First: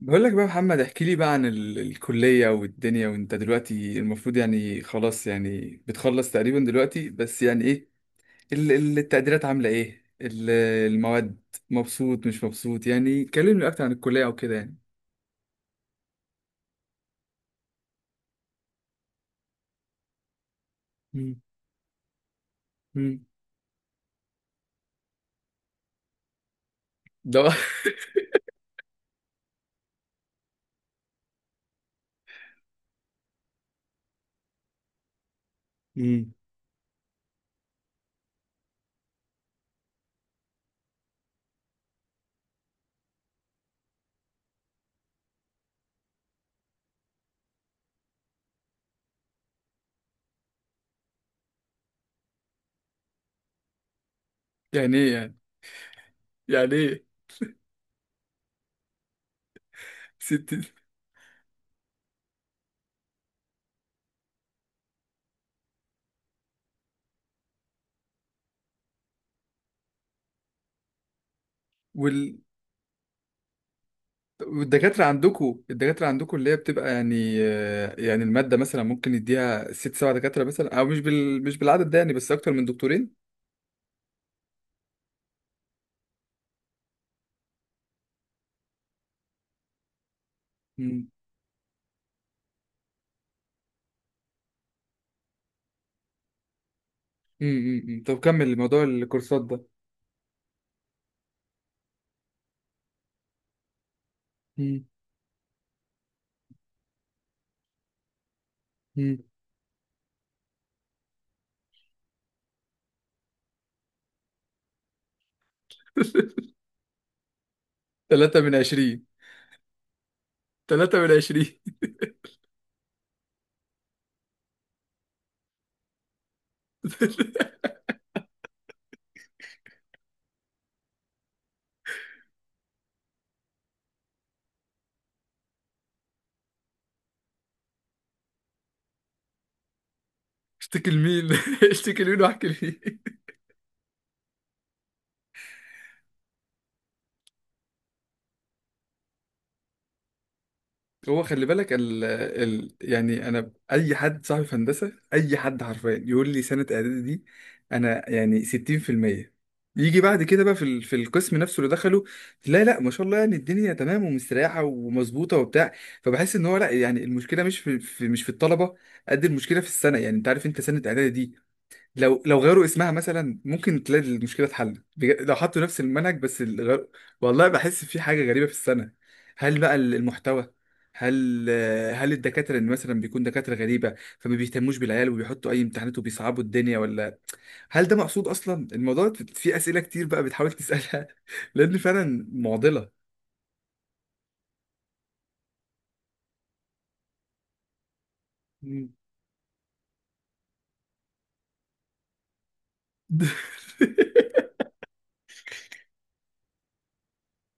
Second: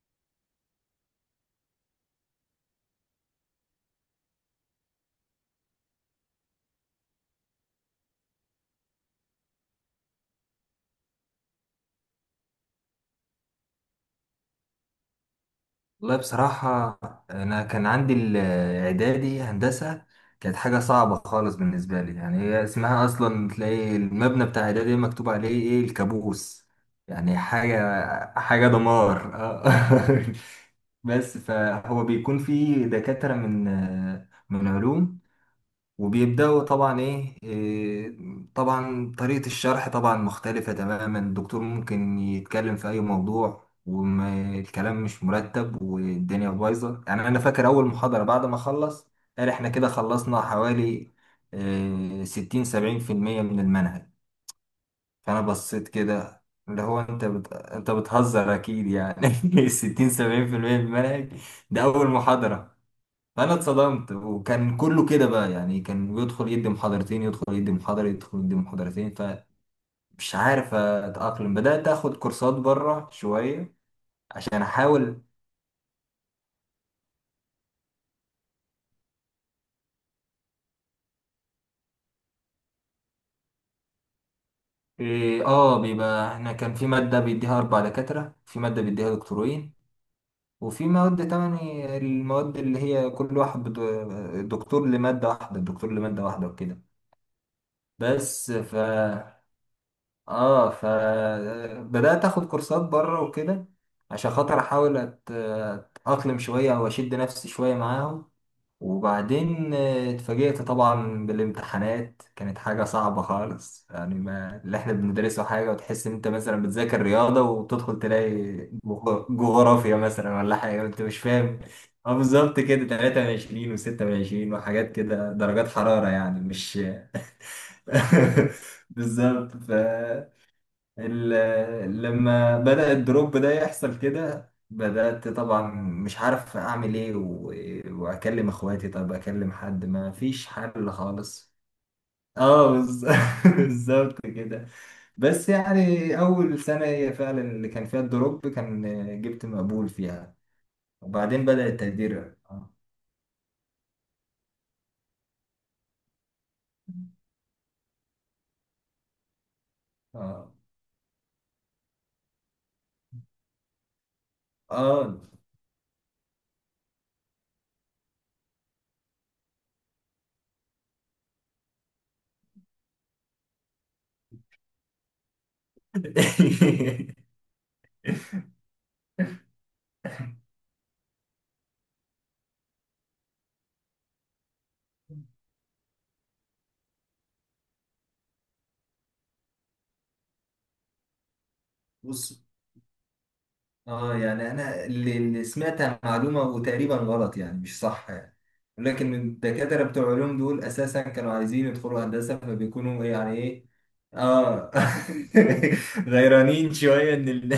بقول لك بقى يا محمد، احكي لي بقى عن الكلية والدنيا، وانت دلوقتي المفروض يعني خلاص، يعني بتخلص تقريبا دلوقتي. بس يعني ايه التقديرات؟ عاملة ايه المواد؟ مبسوط مش مبسوط؟ يعني كلمني اكتر عن الكلية او كده يعني. والله بصراحة، أنا كان عندي الإعدادي هندسة. كانت حاجة صعبة مم. خالص بالنسبة لي، يعني هي اسمها مم. أصلا تلاقي المبنى بتاع إعدادي مكتوب عليه إيه؟ الكابوس. يعني ده حاجة دمار آه. بس فهو بيكون فيه دكاترة من علوم، مم. وبيبدأوا طبعا ايه إيه، طبعا طريقة الشرح طبعا مختلفة تماما. الدكتور ممكن يتكلم في اي موضوع والكلام مش مرتب والدنيا بايظة. يعني انا فاكر اول محاضرة بعد ما خلص قال احنا كده خلصنا حوالي ستين سبعين في المية من المنهج. يعني ايه يعني فانا بصيت كده، يعني اللي هو ايه انت بتهزر اكيد يعني. ستين سبعين ست في المية من المنهج، ده اول محاضرة. فانا اتصدمت، وكان كله كده بقى، يعني كان بيدخل يدي محاضرتين، يدخل يدي محاضرة، يدخل يدي محاضرتين. فمش عارف اتأقلم، بدأت اخد وال... كورسات بره شوية عشان والدكاترة احاول. عندكم، الدكاترة عندكم اللي هي بتبقى يعني، يعني المادة مثلا ممكن يديها 6 7 دكاترة مثلا، او مش مش بالعدد ده، يعني بس اكتر من دكتورين. إيه، اه بيبقى احنا كان في مادة بيديها اربع دكاترة، في مادة بيديها دكتورين، وفي مواد تمني المواد اللي هي كل واحد دكتور لمادة واحدة، دكتور لمادة واحدة وكده. مم، مم، مم. طب بس كمل ف موضوع الكورسات ده. اه، فبدأت اخد كورسات بره وكده، عشان خاطر مم، احاول اتأقلم شوية او اشد نفسي شوية معاهم. مم. وبعدين اتفاجئت طبعا بالامتحانات، كانت حاجة صعبة خالص. يعني ما اللي احنا بندرسه حاجة، وتحس ان انت مثلا بتذاكر رياضة وتدخل تلاقي 3 من 20. جغرافيا مثلا ولا حاجة تلاتة انت من مش عشرين فاهم. اه بالظبط كده، 23 و26 وحاجات كده، درجات حرارة يعني، مش بالظبط. ف لما بدأ الدروب ده يحصل كده، بدأت طبعا مش عارف أعمل إيه، وأكلم إخواتي، طب أكلم حد، ما فيش اشتكي حل لمين؟ خالص. اشتكي لمين واحكي آه لمين؟ بالظبط كده. بس يعني أول سنة هي فعلا اللي كان فيها الدروب، كان جبت مقبول فيها. هو وبعدين خلي بدأ بالك التقدير آه. يعني انا اي حد صاحبي في هندسه، اي حد حرفيا يقول لي سنه اعدادي دي. انا يعني 60% يجي بعد كده آه بقى في في القسم نفسه اللي دخله، لا لا، ما شاء الله، يعني الدنيا تمام ومستريحه آه. ومظبوطه وبتاع. فبحس ان هو لا، يعني المشكله مش في، مش في الطلبه. قد المشكله في السنه. يعني انت عارف انت سنه اعدادي، لو غيروا اسمها مثلا ممكن تلاقي المشكله اتحلت. لو حطوا نفس المنهج بس والله بحس في حاجه غريبه في السنه. هل بقى المحتوى؟ هل هل الدكاتره اللي مثلا بيكون دكاتره غريبه فما بيهتموش بالعيال وبيحطوا اي امتحانات وبيصعبوا الدنيا، ولا هل ده مقصود اصلا؟ الموضوع في اسئله كتير بقى بتحاول تسالها، لان فعلا بص، معضله. اه يعني انا اللي سمعتها معلومه وتقريبا غلط يعني، مش صح يعني، مم. لكن الدكاتره بتوع علوم دول اساسا كانوا عايزين يدخلوا هندسه، فبيكونوا يعني ايه، اه، غيرانين شويه ان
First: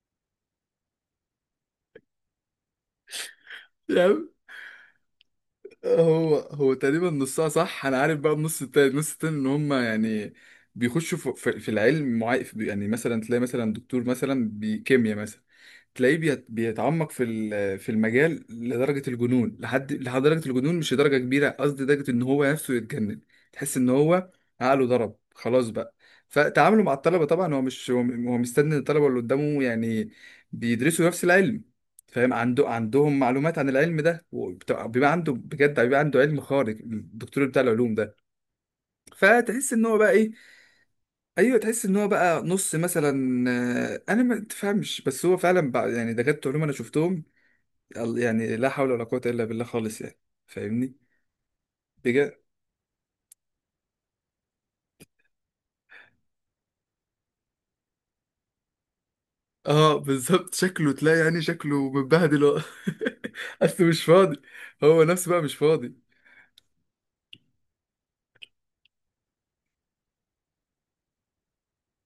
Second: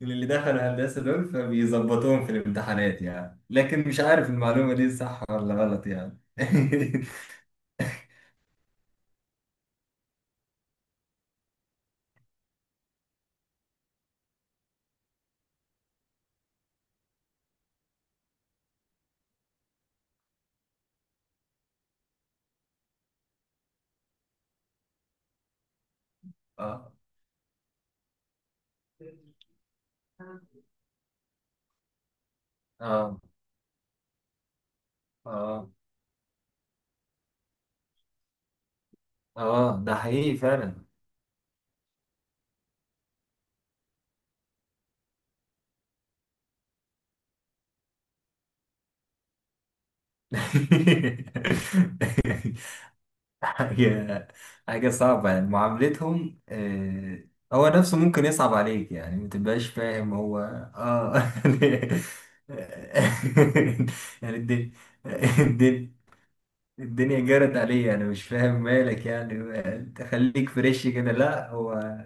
من اللي دخلوا هندسه دول، فبيظبطوهم في الامتحانات يعني. لكن مش يعني عارف المعلومه دي صح ولا غلط يعني. هو تقريبا نصها صح. انا عارف بقى، النص التاني، النص التاني ان هم يعني بيخشوا في العلم معين. يعني مثلا تلاقي مثلا دكتور مثلا بكيمياء مثلا، تلاقيه بيتعمق في في المجال لدرجة الجنون، لحد درجة الجنون، مش درجة كبيرة، قصدي درجة ان هو نفسه يتجنن. تحس ان هو عقله ضرب خلاص بقى. فتعامله اه، مع الطلبة، طبعا هو مش، هو مستني الطلبة اللي قدامه يعني بيدرسوا نفس العلم، فاهم؟ عندهم اه، معلومات عن العلم ده، بيبقى عنده اه، بجد، بيبقى عنده علم خارق الدكتور بتاع العلوم ده. فتحس اه ان ده هو بقى ايه؟ حقيقي فعلا. ايوه، تحس ان هو بقى نص مثلا. انا ما تفهمش، بس هو فعلا بقى، يعني دكاتره علوم انا شفتهم يعني لا حول ولا قوة إلا بالله خالص، يعني فاهمني؟ بجد. حاجة حاجة صعبة يعني معاملتهم آه، هو نفسه ممكن يصعب عليك يعني ما تبقاش اه فاهم هو. بالظبط، شكله تلاقي اه، يعني شكله متبهدل هو. اصل مش يعني فاضي. الدنيا، هو نفسه بقى مش الدنيا، فاضي. الدنيا جرت عليا، انا مش فاهم مالك يعني تخليك فريش كده. لا هو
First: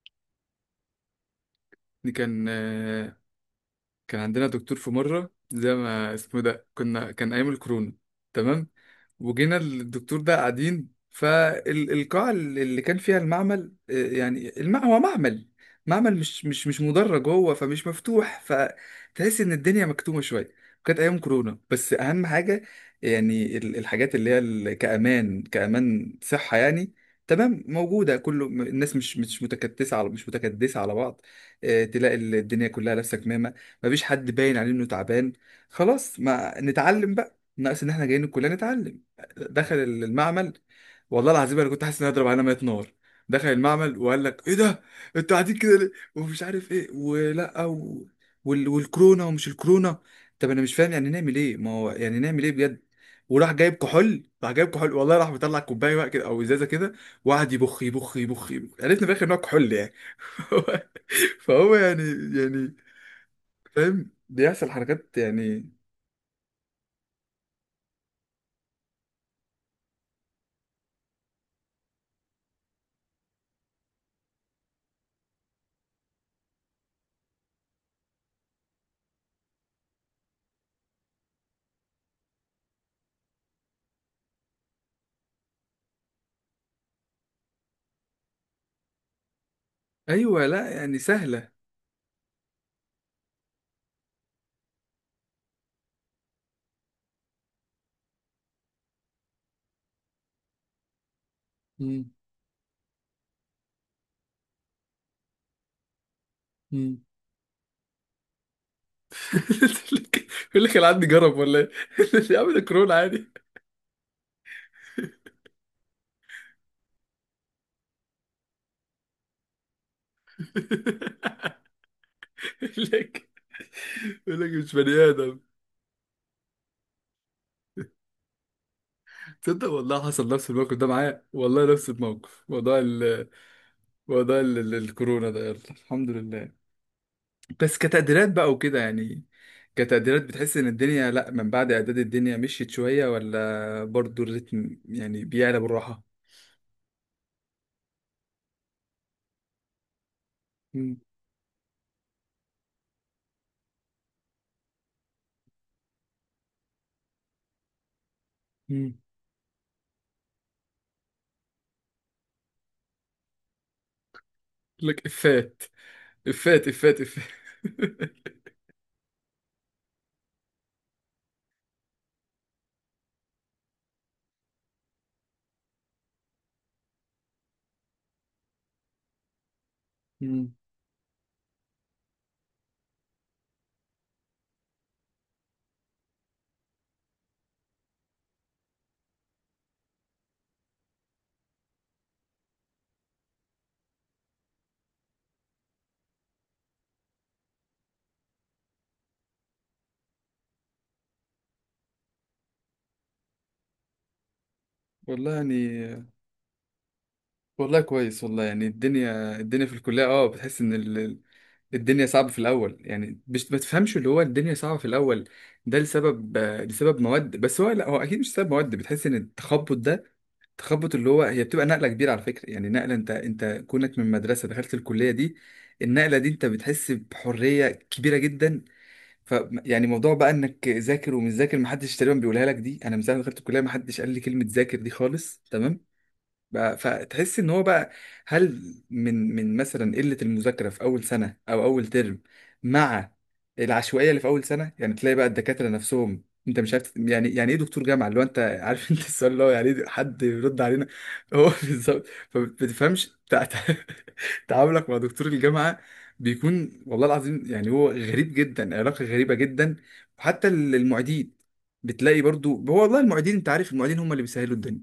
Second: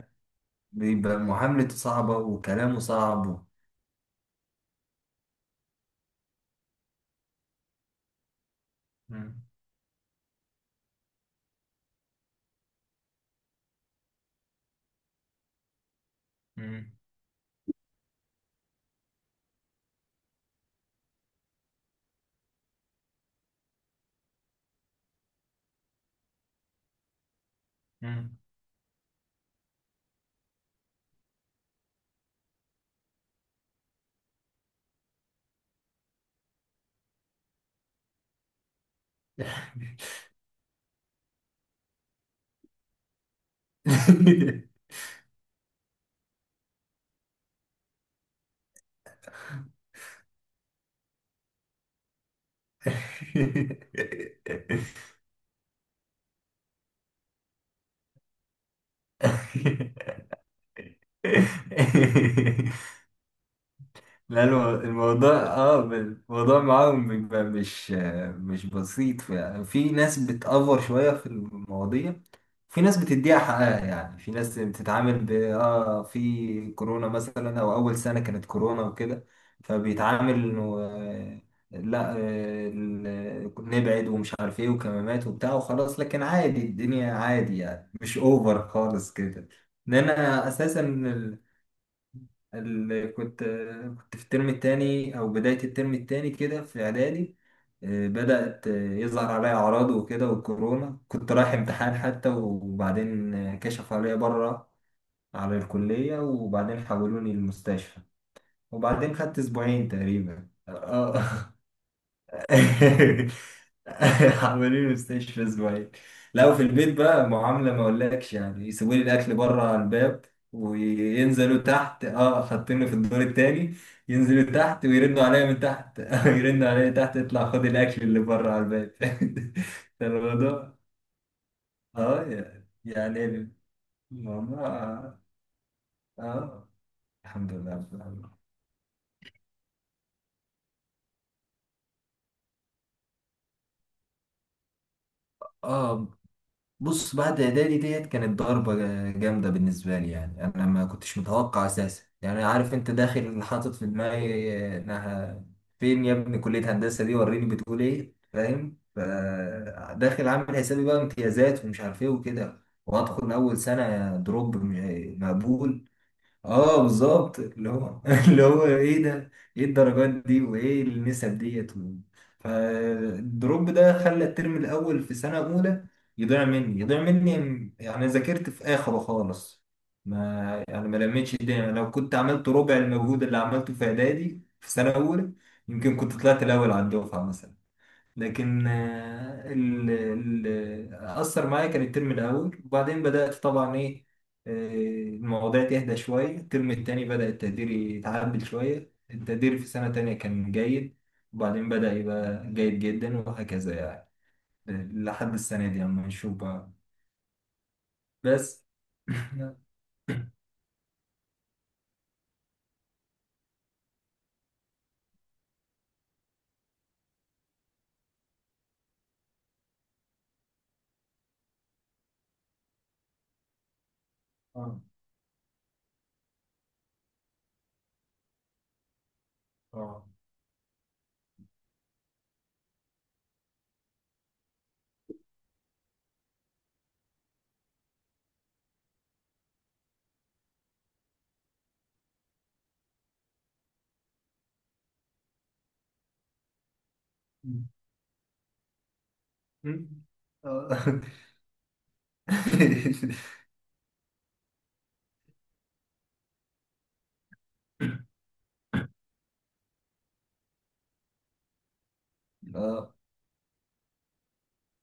بيبقى معاملته دي صعبة كان، وكلامه صعب. كان عندنا دكتور في مرة، زي ما اسمه ده، كنا كان أيام الكورونا، تمام. مم. وجينا الدكتور ده قاعدين فالقاعة اللي كان فيها المعمل، يعني هو معمل، معمل مش مدرج هو، فمش مفتوح، فتحس إن الدنيا مكتومة شوية. كانت أيام كورونا، بس أهم حاجة يعني الحاجات اللي هي كأمان صحة، يعني تمام مم. موجودة. مم. كله الناس مش متكدسة على بعض. تلاقي الدنيا كلها لابسة كمامة، مفيش حد باين عليه انه تعبان. خلاص ما نتعلم بقى، ناقص ان احنا جايين الكليه نتعلم. دخل المعمل، والله العظيم انا كنت حاسس ان انا هضرب على ميه نار. دخل المعمل وقال لك ايه ده، انتوا قاعدين كده ليه؟ ومش عارف ايه ولا والكورونا ومش الكورونا. طب انا مش فاهم يعني نعمل ايه؟ ما هو يعني نعمل ايه بجد؟ وراح جايب كحول، والله، راح مطلع كوبايه بقى كده او ازازه كده، وقعد يبخ يبخ يبخ يبخ. عرفنا في الاخر ان هو كحول يعني. فهو يعني فاهم لا بيحصل حركات الموضوع يعني. اه الموضوع معاهم بيبقى مش مش بسيط. في, في ناس بتأفور شوية في المواضيع، في ناس بتديها حقها يعني، في ناس بتتعامل ب اه، في كورونا مثلا او اول سنة كانت كورونا وكده، فبيتعامل انه آه، لا آه، نبعد ومش عارف ايه وكمامات وبتاع وخلاص، لكن عادي الدنيا عادي يعني مش اوفر خالص كده. ان ايوه انا لا اساسا يعني سهله. اللي كنت، كنت في الترم التاني أو بداية الترم التاني كده في إعدادي، بدأت يظهر عليا أعراض وكده والكورونا، كنت رايح امتحان مم. حتى، وبعدين كشفوا عليا بره على الكلية وبعدين مم. حولوني المستشفى. وبعدين خدت أسبوعين تقريبا يقول لك العد آه. جرب ولا ايه؟ يا عم ده كورونا عادي. عاملين مستشفى اسبوعين. لا وفي البيت بقى معاملة ما اقولكش يعني، يسيبوا لي الاكل بره على الباب وينزلوا تحت، اه حاطيني يقول في الدور لك التاني، يقول ينزلوا لك مش تحت بني ويرنوا ادم. عليا من تحت، يرنوا عليا تحت اطلع خد الاكل اللي بره على الباب. تصدق والله ده حصل نفس الموضوع الموقف ده معايا، والله نفس الموقف. اه، موضوع يعني ال موضوع ال... ال- الموضوع الكورونا ده يلا الحمد لله. اه الحمد لله بس رب كتقديرات العالمين. بقى وكده، يعني كتقديرات بتحس ان الدنيا لا، من بعد اعداد الدنيا مشيت شويه، ولا برضو الريتم يعني بيعلى بالراحه؟ اه بص، بعد اعدادي ديت كانت ضربة جامدة بالنسبة لي. يعني انا ما كنتش متوقع اساسا، يعني عارف انت داخل حاطط في دماغي انها، فين يا ابني كلية هندسة دي وريني بتقول ايه، فاهم؟ مم. فداخل عامل حسابي بقى امتيازات ومش عارف ايه وكده، وادخل اول سنة دروب لك افات مقبول. افات اه افات افات. بالظبط اللي هو، اللي هو ايه ده؟ ايه الدرجات دي وايه النسب ديت و-. فالدروب ده خلى الترم الاول في سنه اولى يضيع مني، يضيع مني يعني، ذاكرت في اخره خالص. مم. ما يعني ما لميتش الدنيا، لو كنت عملت ربع المجهود اللي عملته في اعدادي في سنه اولى يمكن كنت طلعت الاول على الدفعه مثلا. لكن آه، أثر معايا كان الترم الأول. وبعدين بدأت طبعا إيه، آه، المواضيع تهدى شوية، الترم التاني بدأ التقدير يتعدل شوية، التقدير في سنة تانية كان جيد، وبعدين بدأ يبقى جيد جدا وهكذا يعني، والله لحد السنة دي يعني، أما نشوف بقى. والله كويس والله، بس يعني الدنيا، الدنيا في الكلية اه بتحس ان الدنيا صعبة في الأول. يعني مش ما تفهمش اللي هو الدنيا صعبة في الأول ده لسبب، لسبب مواد. بس هو لا، هو أكيد مش سبب مواد. بتحس إن التخبط ده تخبط اللي هو، هي بتبقى نقلة كبيرة على فكرة، يعني نقلة، أنت كونك من مدرسة دخلت آه، الكلية دي. النقلة دي أنت بتحس بحرية كبيرة جدا. ف يعني آه، موضوع بقى انك ذاكر ومش ذاكر، محدش تقريبا بيقولها لك دي. انا من ساعه ما دخلت الكليه محدش قال لي كلمه ذاكر دي خالص، تمام. بقى فتحس ان هو بقى، هل من مثلا قلة المذاكرة في اول سنة او اول ترم، مع العشوائية اللي في اول سنة، يعني تلاقي بقى الدكاترة نفسهم انت مش عارف، يعني يعني ايه دكتور جامعة اللي هو انت؟ عارف انت السؤال اللي هو يعني ايه؟ مم. حد يرد آه. علينا. هو بالظبط. فما بتفهمش تعاملك مع دكتور الجامعة بيكون، والله العظيم يعني هو غريب جدا، علاقة غريبة جدا. وحتى المعيدين بتلاقي برضو هو، اه والله المعيدين انت عارف، المعيدين هم اللي بيسهلوا الدنيا.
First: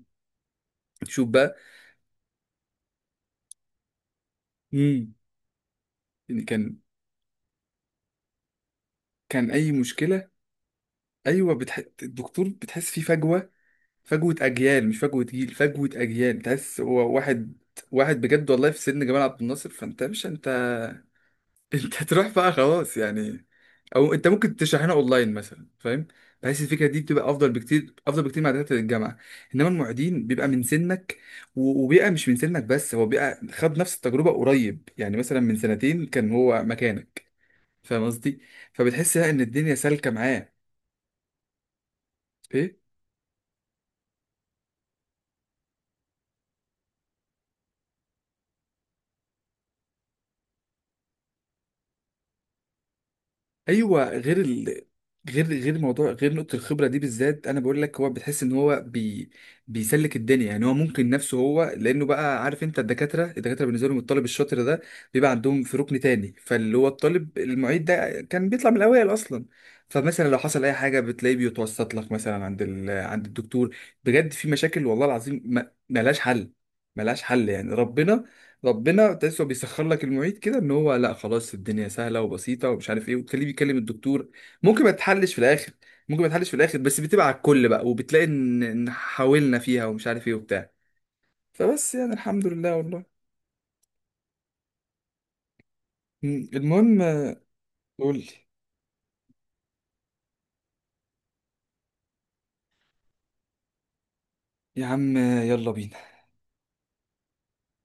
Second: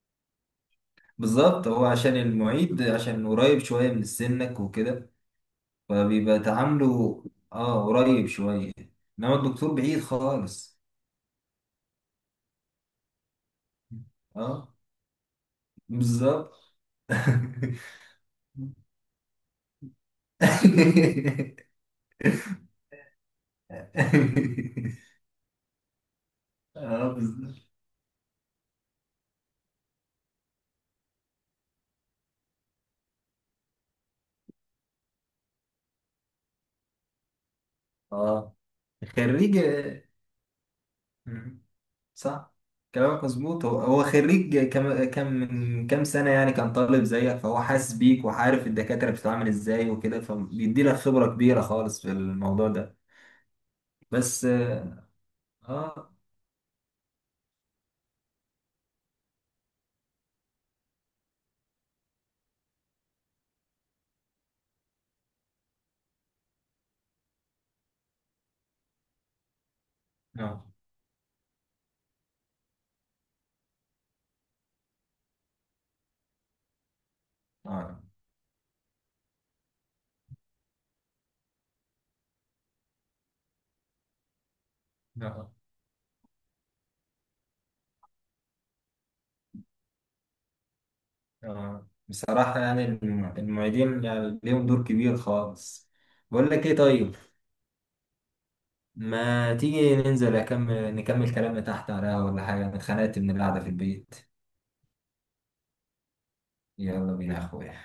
شوف بالظبط، هو عشان المعيد عشان قريب شوية من سنك بقى، وكده، فبيبقى يعني كان تعامله اه قريب شوية، انما كان اي الدكتور بعيد مشكله، خالص. ايوه الدكتور بتحس فيه فجوه، فجوه اه اجيال، مش فجوه جيل، فجوه اجيال. بالظبط. تحس هو واحد، واحد بجد والله في سن جمال عبد الناصر. فانت مش انت، انت هتروح بقى خلاص، يعني. او انت ممكن تشرحنا اونلاين مثلا، فاهم؟ بحيث الفكره دي اه بتبقى افضل بالظبط. بكتير، افضل بكتير مع دكاتره الجامعه. انما المعيدين بيبقى من سنك، وبيبقى مش من سنك بس، هو بيبقى خد نفس التجربه قريب. يعني مثلا من سنتين كان هو مكانك، فاهم قصدي؟ اه فبتحس لا ان خريج. الدنيا سالكه معاه. مم. صح، ايه كلامك مظبوط. هو هو خريج كم من كام سنة يعني، كان طالب زيك، فهو حاسس بيك وعارف الدكاترة بتتعامل ازاي وكده، فبيدي لك خبرة كبيرة خالص في الموضوع ده. ايوه غير بس اه، غير موضوع، اه، غير نقطة الخبرة دي بالذات انا بقول لك، هو بتحس ان هو بيسلك الدنيا، يعني هو ممكن نفسه هو، لانه بقى عارف انت، الدكاترة بالنسبة لهم الطالب الشاطر ده بيبقى عندهم في ركن تاني، فاللي هو الطالب المعيد ده كان بيطلع من الاوائل اصلا. فمثلا لو حصل آه. اي حاجة بتلاقيه بيتوسط لك مثلا عند عند الدكتور. بجد في مشاكل والله العظيم ما... ملهاش حل، ملهاش حل يعني آه. ربنا تحسه بيسخر لك المعيد كده ان هو لا خلاص الدنيا سهله وبسيطه ومش عارف ايه، وتخليه بيكلم الدكتور. ممكن ما تحلش في آه. الاخر، ممكن ما تحلش في الاخر، بس بتبقى على الكل بقى. وبتلاقي إن حاولنا فيها ومش عارف ايه وبتاع. آه. فبس يعني الحمد بصراحة لله يعني والله. المعيدين يعني ليهم دور كبير خالص. بقول لك ايه المهم، طيب، قول لي. ما تيجي ننزل أكمل نكمل كلامنا تحت على القهوة ولا حاجة؟ أنا اتخنقت من القعدة في البيت. يا عم يلا بينا. يلا بينا يا أخويا.